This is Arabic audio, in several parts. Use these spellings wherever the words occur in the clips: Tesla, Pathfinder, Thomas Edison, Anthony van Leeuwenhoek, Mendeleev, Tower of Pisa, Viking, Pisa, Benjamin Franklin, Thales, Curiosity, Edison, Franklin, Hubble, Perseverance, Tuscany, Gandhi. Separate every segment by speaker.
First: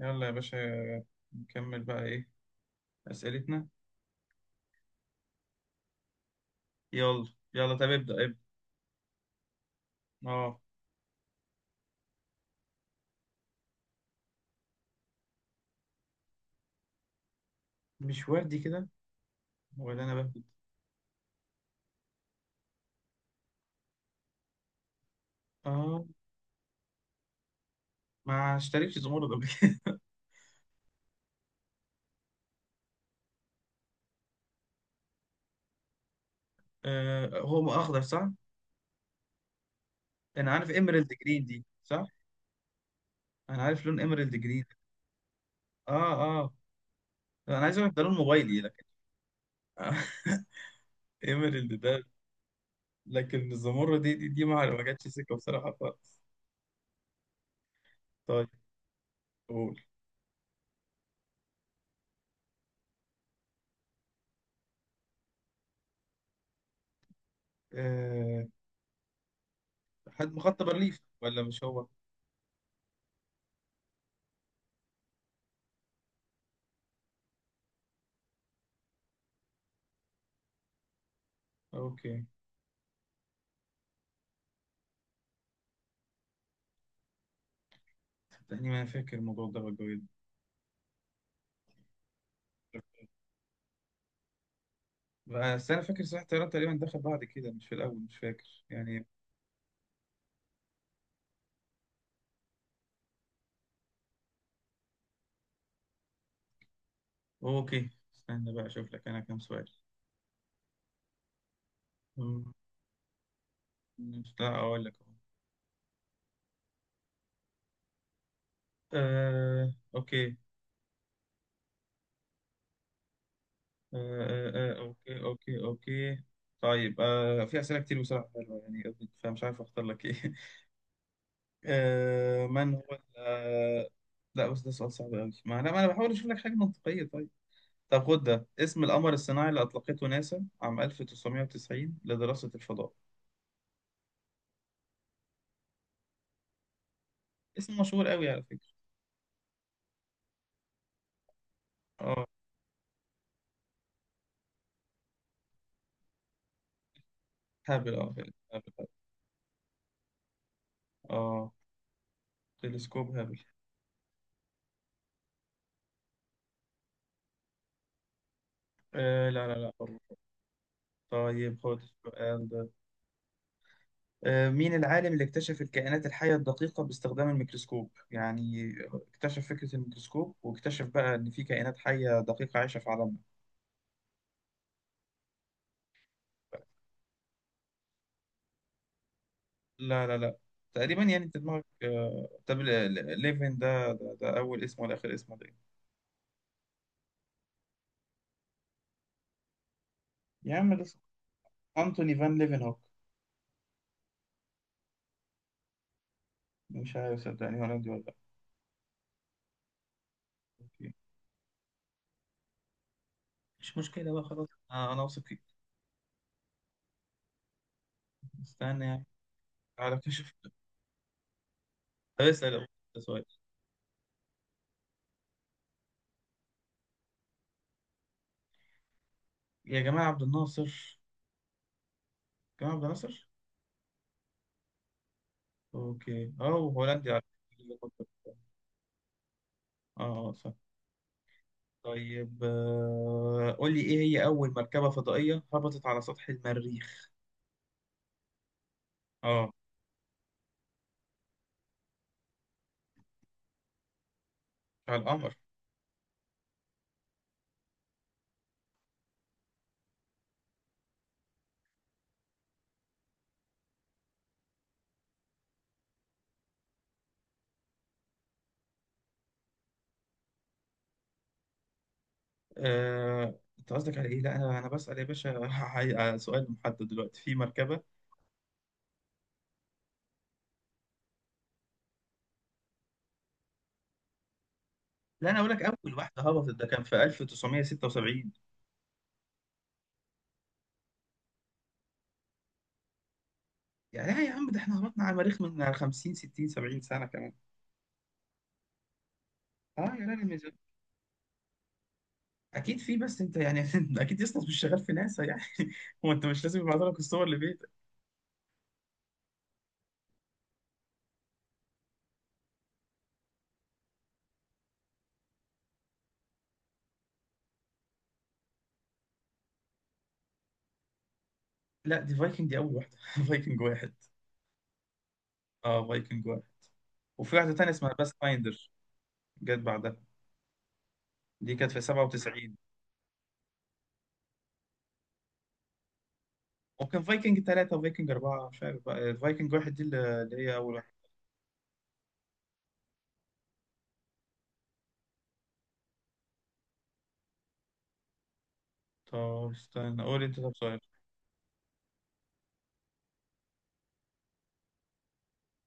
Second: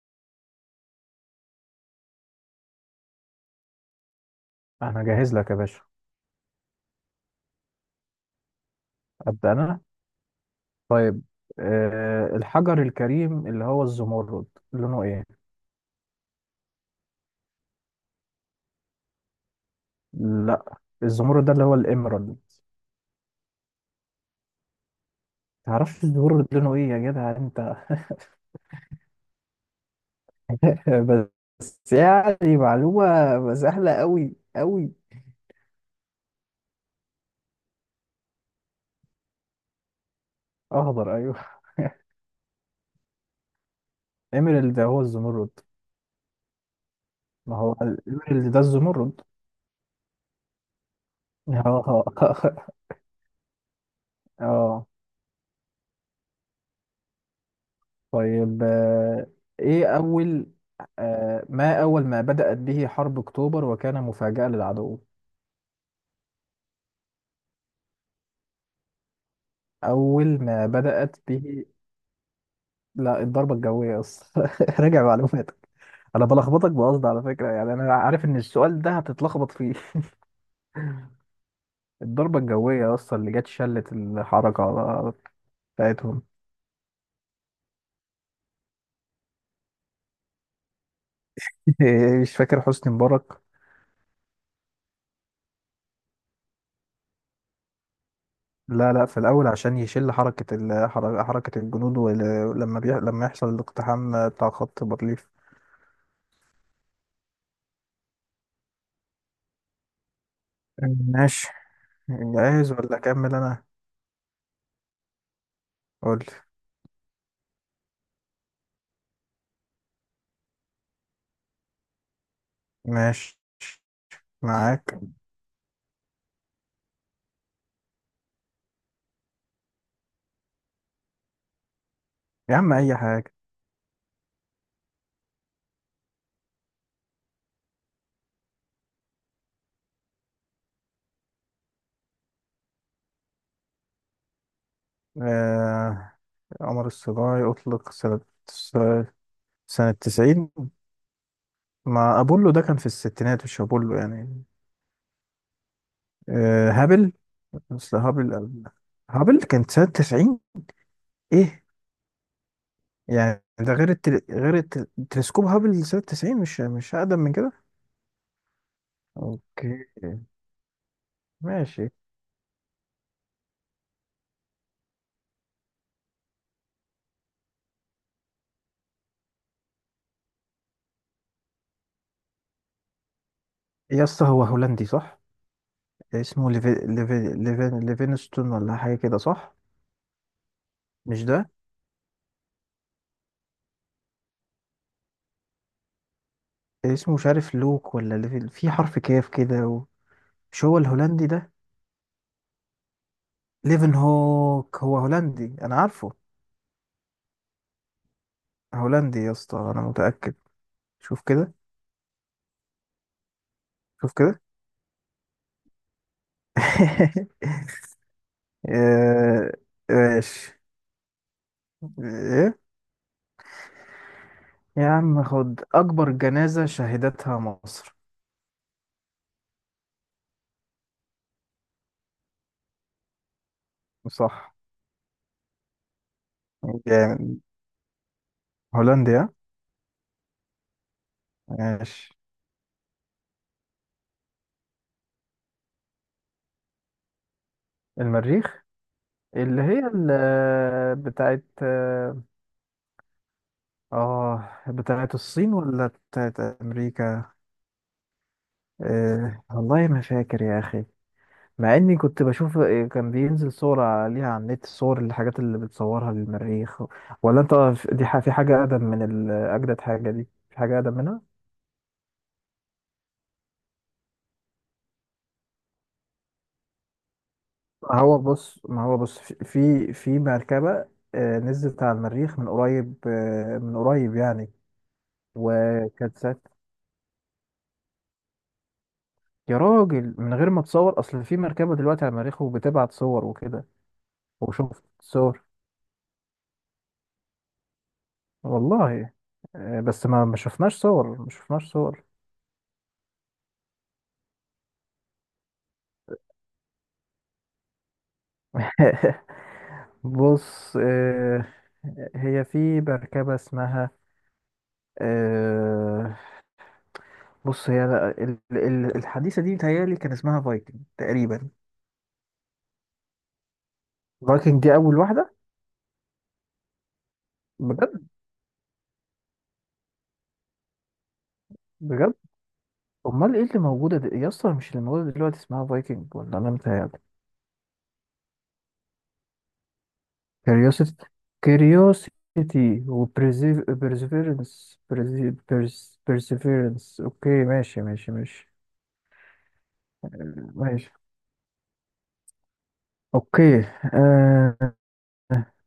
Speaker 1: يلا يا باشا، نكمل بقى ايه اسئلتنا؟
Speaker 2: انا جاهز لك يا باشا.
Speaker 1: يلا. يلا طب ابدا ابدا.
Speaker 2: ابدا انا.
Speaker 1: اه.
Speaker 2: طيب الحجر الكريم اللي هو الزمرد، لونه ايه؟
Speaker 1: مش وادي كده، ولا انا بهبد؟
Speaker 2: لا الزمرد ده اللي هو الإمرالد.
Speaker 1: اه.
Speaker 2: تعرفش الزمرد لونه ايه يا جدع انت؟
Speaker 1: ما اشتريتش زمرد قبل كده.
Speaker 2: بس يعني معلومة سهلة قوي.
Speaker 1: آه، هو اخضر صح؟ انا عارف ايميرالد
Speaker 2: اخضر
Speaker 1: جرين
Speaker 2: ايوه.
Speaker 1: دي، صح. انا عارف لون ايميرالد جرين.
Speaker 2: إمرالد ده هو الزمرد.
Speaker 1: اه. اه.
Speaker 2: ما
Speaker 1: انا
Speaker 2: هو
Speaker 1: عايز اعرف ده لون
Speaker 2: الإمرالد ده
Speaker 1: موبايلي لكن.
Speaker 2: الزمرد.
Speaker 1: ايميرالد ده.
Speaker 2: اه
Speaker 1: لكن الزمرد دي ما
Speaker 2: اه
Speaker 1: جاتش سكه بصراحه خالص. طيب.
Speaker 2: طيب
Speaker 1: قول.
Speaker 2: ايه اول؟ ما أول ما بدأت به حرب أكتوبر وكان مفاجأة للعدو.
Speaker 1: آه
Speaker 2: أول
Speaker 1: حد مخطط
Speaker 2: ما
Speaker 1: برليف
Speaker 2: بدأت
Speaker 1: ولا مش
Speaker 2: به
Speaker 1: هو؟
Speaker 2: لا الضربة الجوية أصلا راجع معلوماتك. أنا بلخبطك بقصد على فكرة، يعني أنا عارف إن السؤال ده هتتلخبط فيه
Speaker 1: اوكي.
Speaker 2: الضربة الجوية أصلا اللي جت شلت الحركة على- بتاعتهم.
Speaker 1: صدقني ما انا فاكر الموضوع ده والجو ده،
Speaker 2: مش فاكر حسني مبارك.
Speaker 1: بس انا فاكر صحيح الطيران تقريبا دخل بعد كده، مش في الاول، مش فاكر
Speaker 2: لا
Speaker 1: يعني.
Speaker 2: لا في الأول عشان يشل حركة ال- حر- حركة الجنود، ولما بيح... لما يحصل الاقتحام بتاع خط بارليف.
Speaker 1: اوكي، استنى بقى اشوف لك انا كام سؤال.
Speaker 2: ماشي.
Speaker 1: أمم،
Speaker 2: جاهز ولا أكمل أنا؟
Speaker 1: لا اقول لك اهو.
Speaker 2: قول.
Speaker 1: اوكي.
Speaker 2: ماشي، معاك.
Speaker 1: اوكي، اوكي، اوكي. طيب، في اسئله كتير بصراحه حلوه يعني، فمش عارف اختار لك ايه. آه،
Speaker 2: يا عم
Speaker 1: من هو
Speaker 2: أي
Speaker 1: ال-
Speaker 2: حاجة.
Speaker 1: آه، لا بس ده سؤال صعب قوي، ما انا بحاول اشوف لك حاجه منطقيه. طيب، طب خد ده اسم القمر الصناعي اللي اطلقته ناسا عام 1990 لدراسه الفضاء.
Speaker 2: آه، عمر السجاي
Speaker 1: اسم
Speaker 2: أطلق
Speaker 1: مشهور قوي
Speaker 2: سنة،
Speaker 1: على فكره.
Speaker 2: سنة 90. مع
Speaker 1: اه،
Speaker 2: أبولو ده كان في الستينات، مش أبولو يعني. هابل.
Speaker 1: هابل.
Speaker 2: أصل
Speaker 1: اه فعلا
Speaker 2: هابل.
Speaker 1: هابل هابل.
Speaker 2: هابل كانت سنة 90.
Speaker 1: اه،
Speaker 2: إيه
Speaker 1: تلسكوب هابل.
Speaker 2: يعني؟ ده غير التل... غير التل... تلسكوب هابل سنة 90، مش مش أقدم من كده.
Speaker 1: آه لا لا لا
Speaker 2: أوكي
Speaker 1: برضه. طيب خد
Speaker 2: ماشي.
Speaker 1: السؤال ده. مين العالم اللي اكتشف الكائنات الحية الدقيقة باستخدام الميكروسكوب؟ يعني اكتشف فكرة الميكروسكوب واكتشف بقى ان في كائنات حية دقيقة عايشة في عالمنا.
Speaker 2: يا اسطى هو هولندي صح؟ اسمه ليفي... ليفي... ليفين... ليفينستون ولا حاجة كده صح؟
Speaker 1: لا لا لا. تقريبا
Speaker 2: مش
Speaker 1: يعني انت
Speaker 2: ده.
Speaker 1: دماغك. طب ليفن ده, ده اول اسمه ولا اخر اسمه ده إيه؟
Speaker 2: اسمه مش عارف، لوك ولا ليفي... في حرف كاف كده و...
Speaker 1: يا
Speaker 2: مش
Speaker 1: عم
Speaker 2: هو
Speaker 1: ده اسمه
Speaker 2: الهولندي ده؟
Speaker 1: انتوني فان ليفن هوك.
Speaker 2: ليفن هوك هو هولندي انا عارفه.
Speaker 1: مش عارف، صدقني، هولندي ولا لا.
Speaker 2: هولندي يا اسطى انا متأكد.
Speaker 1: أوكي.
Speaker 2: شوف كده.
Speaker 1: مش مشكلة
Speaker 2: شوف
Speaker 1: بقى،
Speaker 2: كده.
Speaker 1: خلاص، انا واثق فيك. استنى يعني.
Speaker 2: آه،
Speaker 1: على كشف.
Speaker 2: ماشي.
Speaker 1: طب اسال
Speaker 2: ايه؟
Speaker 1: أبو سؤال.
Speaker 2: يا عم خد، اكبر جنازة شهدتها مصر.
Speaker 1: يا جماعه، عبد الناصر. جماعه عبد الناصر.
Speaker 2: صح.
Speaker 1: اوكي. اه، هولندي على
Speaker 2: جامد.
Speaker 1: فكرة.
Speaker 2: هولنديا.
Speaker 1: اه. صح.
Speaker 2: ماشي.
Speaker 1: طيب، قول لي ايه هي اول مركبه فضائيه هبطت على سطح المريخ؟
Speaker 2: المريخ.
Speaker 1: اه.
Speaker 2: اللي هي ال- بتاعت اه،
Speaker 1: على
Speaker 2: بتاعت
Speaker 1: القمر.
Speaker 2: الصين ولا بتاعت امريكا؟ والله ما فاكر يا اخي. مع اني كنت بشوف، كان بينزل صور عليها على النت، الصور الحاجات اللي بتصورها للمريخ. ولا انت؟ دي ح- في حاجة اقدم من ال- اجدد حاجة، دي في حاجة اقدم منها.
Speaker 1: انت قصدك على ايه؟ لا انا بسال يا باشا على سؤال محدد دلوقتي في مركبه.
Speaker 2: ما هو بص في مركبة نزلت على المريخ من قريب، من قريب يعني.
Speaker 1: لا انا اقول لك اول
Speaker 2: وكانت
Speaker 1: واحده
Speaker 2: سات.
Speaker 1: هبطت ده كان في 1976.
Speaker 2: يا راجل من غير ما تصور، اصل في مركبة دلوقتي على المريخ وبتبعت صور وكده،
Speaker 1: يعني لا يا عم، ده احنا
Speaker 2: وشفت
Speaker 1: هبطنا على المريخ
Speaker 2: صور.
Speaker 1: من 50 60 70 سنه كمان.
Speaker 2: والله
Speaker 1: اه يا
Speaker 2: بس
Speaker 1: راجل
Speaker 2: ما
Speaker 1: من.
Speaker 2: ما شفناش صور، ما شفناش صور.
Speaker 1: اكيد في، بس انت يعني اكيد يسطا مش شغال في ناسا يعني. هو انت مش لازم يبعتوا لك الصور لبيتك.
Speaker 2: بص هي في مركبة اسمها آه، بص، هي ال- ال- الحديثة دي متهيألي كان اسمها فايكنج تقريبا.
Speaker 1: لا دي فايكنج، دي اول واحده. فايكنج واحد.
Speaker 2: فايكنج دي أول واحدة.
Speaker 1: اه فايكنج واحد. وفي واحده تانيه اسمها
Speaker 2: بجد؟
Speaker 1: باث فايندر. جت بعدها. دي كانت في
Speaker 2: بجد؟
Speaker 1: 97.
Speaker 2: أمال إيه اللي موجودة دي يا اسطى؟ مش اللي موجودة دلوقتي اسمها فايكنج ولا أنا متهيألي.
Speaker 1: وكان فايكنج ثلاثة وفايكنج أربعة، مش عارف بقى. فايكنج واحد دي اللي هي أول واحدة.
Speaker 2: كيوريوسيتي. كيوريوسيتي. وبرزيفيرنس. برزيفيرنس. أوكي ماشي ماشي.
Speaker 1: طب استنى
Speaker 2: آه،
Speaker 1: قول أنت. طب سؤال.
Speaker 2: ماشي. أوكي آه،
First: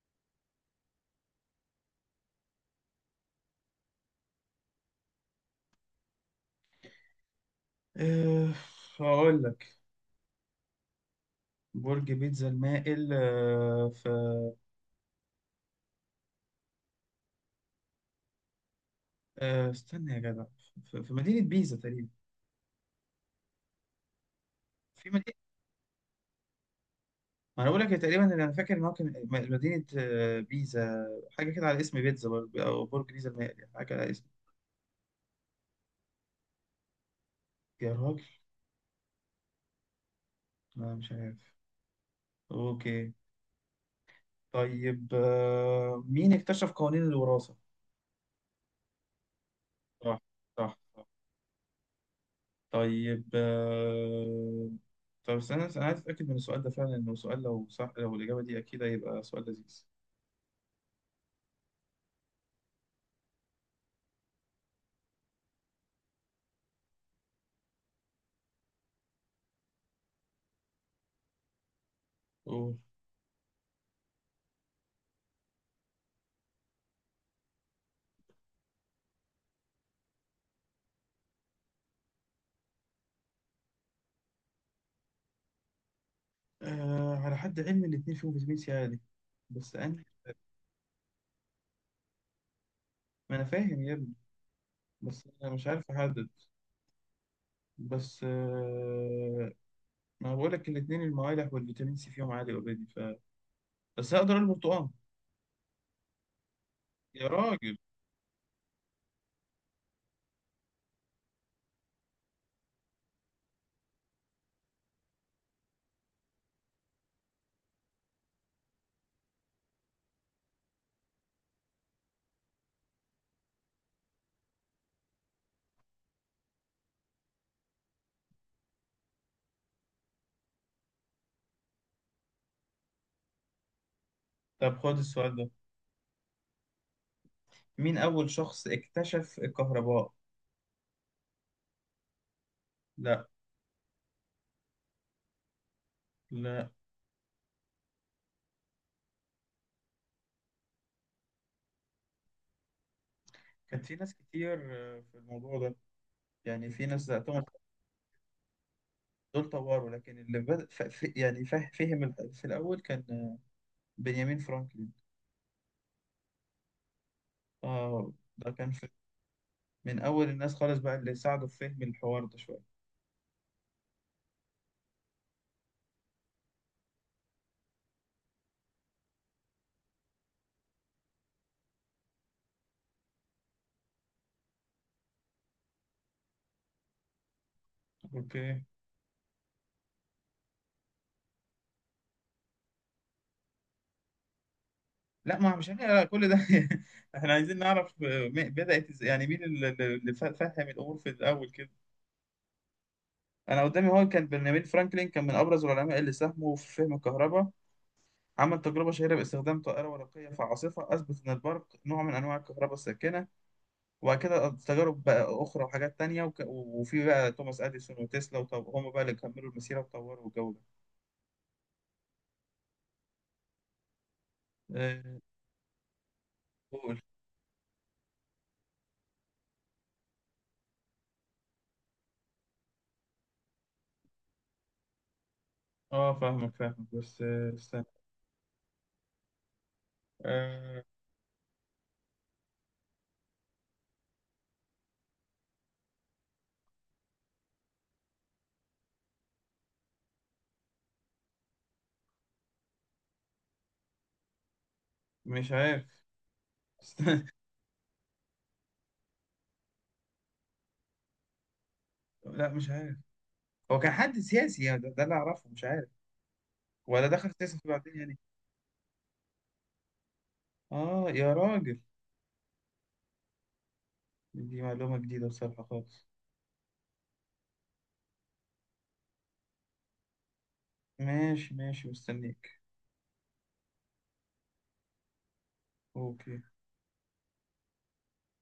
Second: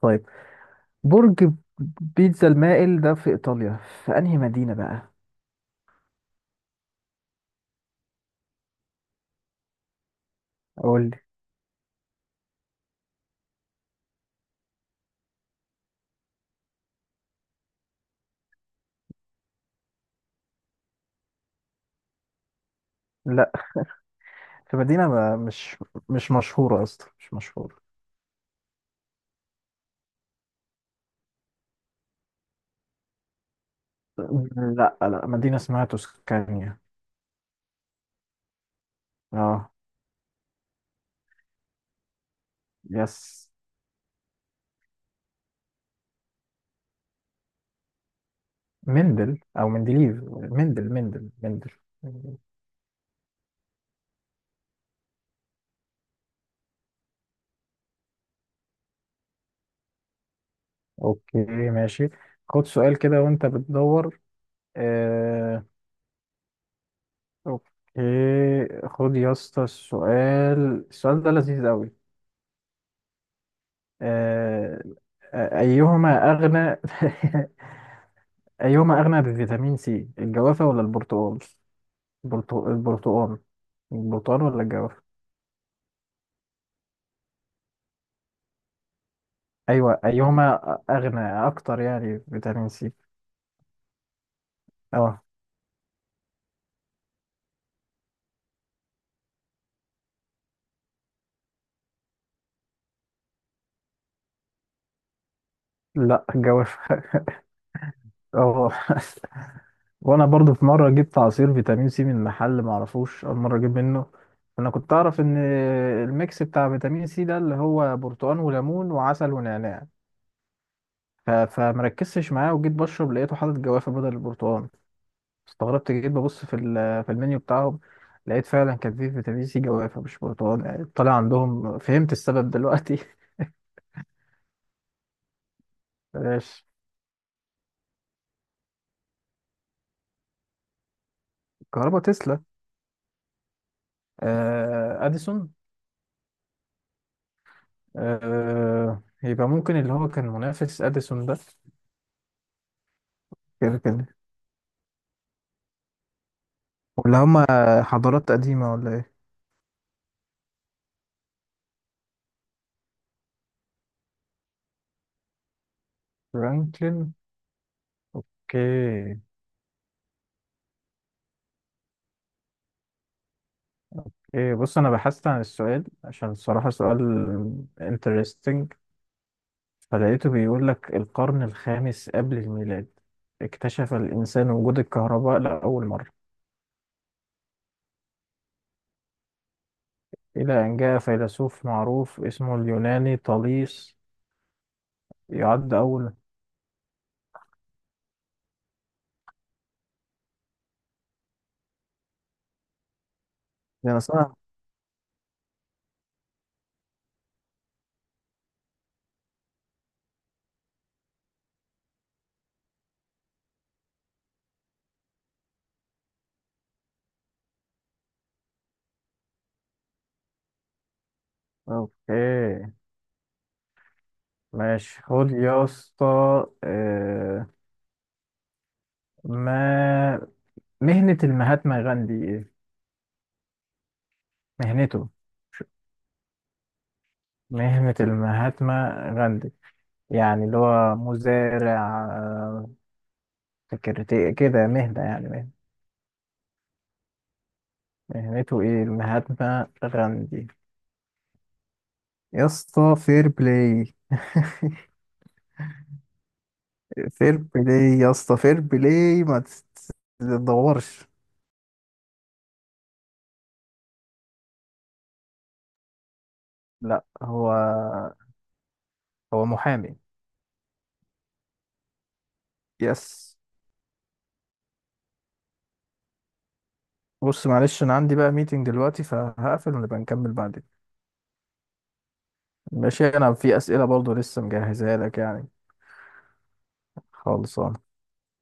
Speaker 2: طيب، برج بيتزا المائل ده في إيطاليا، في أنهي مدينة بقى؟
Speaker 1: أه، هقول لك.
Speaker 2: قول لي.
Speaker 1: برج بيتزا المائل في. استنى يا جدع. في مدينة بيزا تقريبا.
Speaker 2: لا في مدينة
Speaker 1: في مدينة.
Speaker 2: ما- مش، مش مشهورة أصلا، مش
Speaker 1: ما انا
Speaker 2: مشهورة.
Speaker 1: بقول لك تقريبا اللي انا فاكر ان هو كان مدينه، بيزا. حاجه كده على اسم بيتزا برضه، او برج بيزا المائل يعني، حاجه على اسم.
Speaker 2: لا مدينة اسمها توسكانيا.
Speaker 1: يا راجل.
Speaker 2: اه.
Speaker 1: لا مش عارف. اوكي.
Speaker 2: يس.
Speaker 1: طيب، مين اكتشف قوانين الوراثه؟
Speaker 2: مندل أو مندليف،
Speaker 1: صح. صح
Speaker 2: مندل
Speaker 1: صح.
Speaker 2: مندل مندل.
Speaker 1: طيب، طب استنى انا عايز اتاكد من السؤال ده، فعلا انه سؤال، لو صح لو الاجابه دي اكيد هيبقى سؤال لذيذ.
Speaker 2: أوكي ماشي. خد سؤال كده وأنت بتدور. آه. أوكي. خد يا اسطى السؤال، السؤال ده لذيذ أوي.
Speaker 1: قول.
Speaker 2: آه، أيهما أغنى؟ أيهما أغنى بفيتامين سي، الجوافة ولا البرتقال؟ البرتق- البرتقال. البرتقال ولا الجوافة؟
Speaker 1: على حد علمي الاتنين فيهم فيتامين سي عالي، بس
Speaker 2: أيوة
Speaker 1: انا.
Speaker 2: أيهما أغنى أكتر يعني فيتامين سي؟
Speaker 1: ما انا فاهم يا ابني.
Speaker 2: أه
Speaker 1: بس انا مش عارف احدد. بس. ما بقول لك الاثنين، الموالح والفيتامين سي فيهم عالي اوريدي، ف بس هقدر البرتقال.
Speaker 2: لا الجوافة.
Speaker 1: يا راجل.
Speaker 2: أه. وأنا برضو في مرة جبت عصير فيتامين سي من محل معرفوش، أول مرة أجيب منه. أنا كنت أعرف إن الميكس بتاع فيتامين سي ده اللي هو برتقال وليمون وعسل ونعناع. ف- فمركزتش معاه، وجيت بشرب لقيته حاطط جوافة بدل البرتقال. استغربت، جيت ببص في ال- في المنيو بتاعهم، لقيت فعلا كان فيه فيتامين سي جوافة مش برتقال، يعني طالع عندهم. فهمت السبب دلوقتي
Speaker 1: طب خد السؤال ده.
Speaker 2: بلاش.
Speaker 1: مين اول شخص اكتشف الكهرباء؟
Speaker 2: كهربا، تسلا.
Speaker 1: لا.
Speaker 2: آه اديسون.
Speaker 1: لا.
Speaker 2: آه يبقى ممكن اللي هو كان منافس اديسون ده. كده
Speaker 1: كان في
Speaker 2: كده.
Speaker 1: ناس كتير في الموضوع ده. يعني في ناس
Speaker 2: ولا
Speaker 1: تعتبر
Speaker 2: هما حضارات قديمة ولا ايه؟
Speaker 1: دول طوروا، لكن اللي بدأ فهم في الاول كان بنيامين فرانكلين.
Speaker 2: فرانكلين.
Speaker 1: اه، ده كان في.
Speaker 2: اوكي.
Speaker 1: من اول الناس خالص بقى اللي ساعدوا في فهم الحوار ده شويه.
Speaker 2: ايه بص، انا بحثت عن السؤال عشان الصراحة سؤال interesting، فلقيته بيقول لك القرن الخامس قبل الميلاد اكتشف الإنسان وجود الكهرباء لأول مرة،
Speaker 1: اوكي.
Speaker 2: إلى أن جاء فيلسوف معروف اسمه اليوناني طاليس
Speaker 1: لا، ما مش
Speaker 2: يعد
Speaker 1: احنا
Speaker 2: أول.
Speaker 1: كل ده. احنا عايزين نعرف، بدأت ازاي، يعني مين اللي فهم الامور في الاول كده. انا قدامي
Speaker 2: ده انا
Speaker 1: هو كان
Speaker 2: صح.
Speaker 1: بنيامين فرانكلين، كان من ابرز العلماء اللي ساهموا في فهم الكهرباء. عمل تجربة شهيرة باستخدام طائرة ورقية في عاصفة، أثبت إن البرق نوع من أنواع الكهرباء الساكنة. وبعد كده تجارب بقى أخرى وحاجات تانية، وفي بقى توماس أديسون وتسلا هم بقى اللي كملوا المسيرة وطوروا الجو ده.
Speaker 2: أوكي ماشي.
Speaker 1: آه،
Speaker 2: خد يا اسطى
Speaker 1: قول.
Speaker 2: آه، ما مهنة المهاتما غاندي إيه؟ مهنته ش-
Speaker 1: اه، فاهمك فاهمك بس. استنى.
Speaker 2: مهنة المهاتما غاندي، يعني اللي
Speaker 1: آه،
Speaker 2: هو مزارع، سكرتير كده، مهنة يعني مهنة. مهنته ايه المهاتما غاندي؟ يا اسطى فير بلاي.
Speaker 1: مش عارف. استنى.
Speaker 2: فير بلاي يا اسطى فير بلاي، ما تت- تدورش.
Speaker 1: لا مش عارف. هو كان حد سياسي يعني، ده اللي اعرفه، مش عارف
Speaker 2: لا
Speaker 1: ولا دخل
Speaker 2: هو،
Speaker 1: سياسة بعدين يعني.
Speaker 2: هو محامي.
Speaker 1: اه يا راجل.
Speaker 2: يس.
Speaker 1: دي معلومة جديدة بصراحة خالص.
Speaker 2: بص معلش انا عندي بقى ميتنج دلوقتي، فهقفل ونبقى نكمل بعدين.
Speaker 1: ماشي ماشي، مستنيك.
Speaker 2: ماشي. انا في اسئله برضو لسه مجهزها لك يعني.
Speaker 1: اوكي.
Speaker 2: خالص.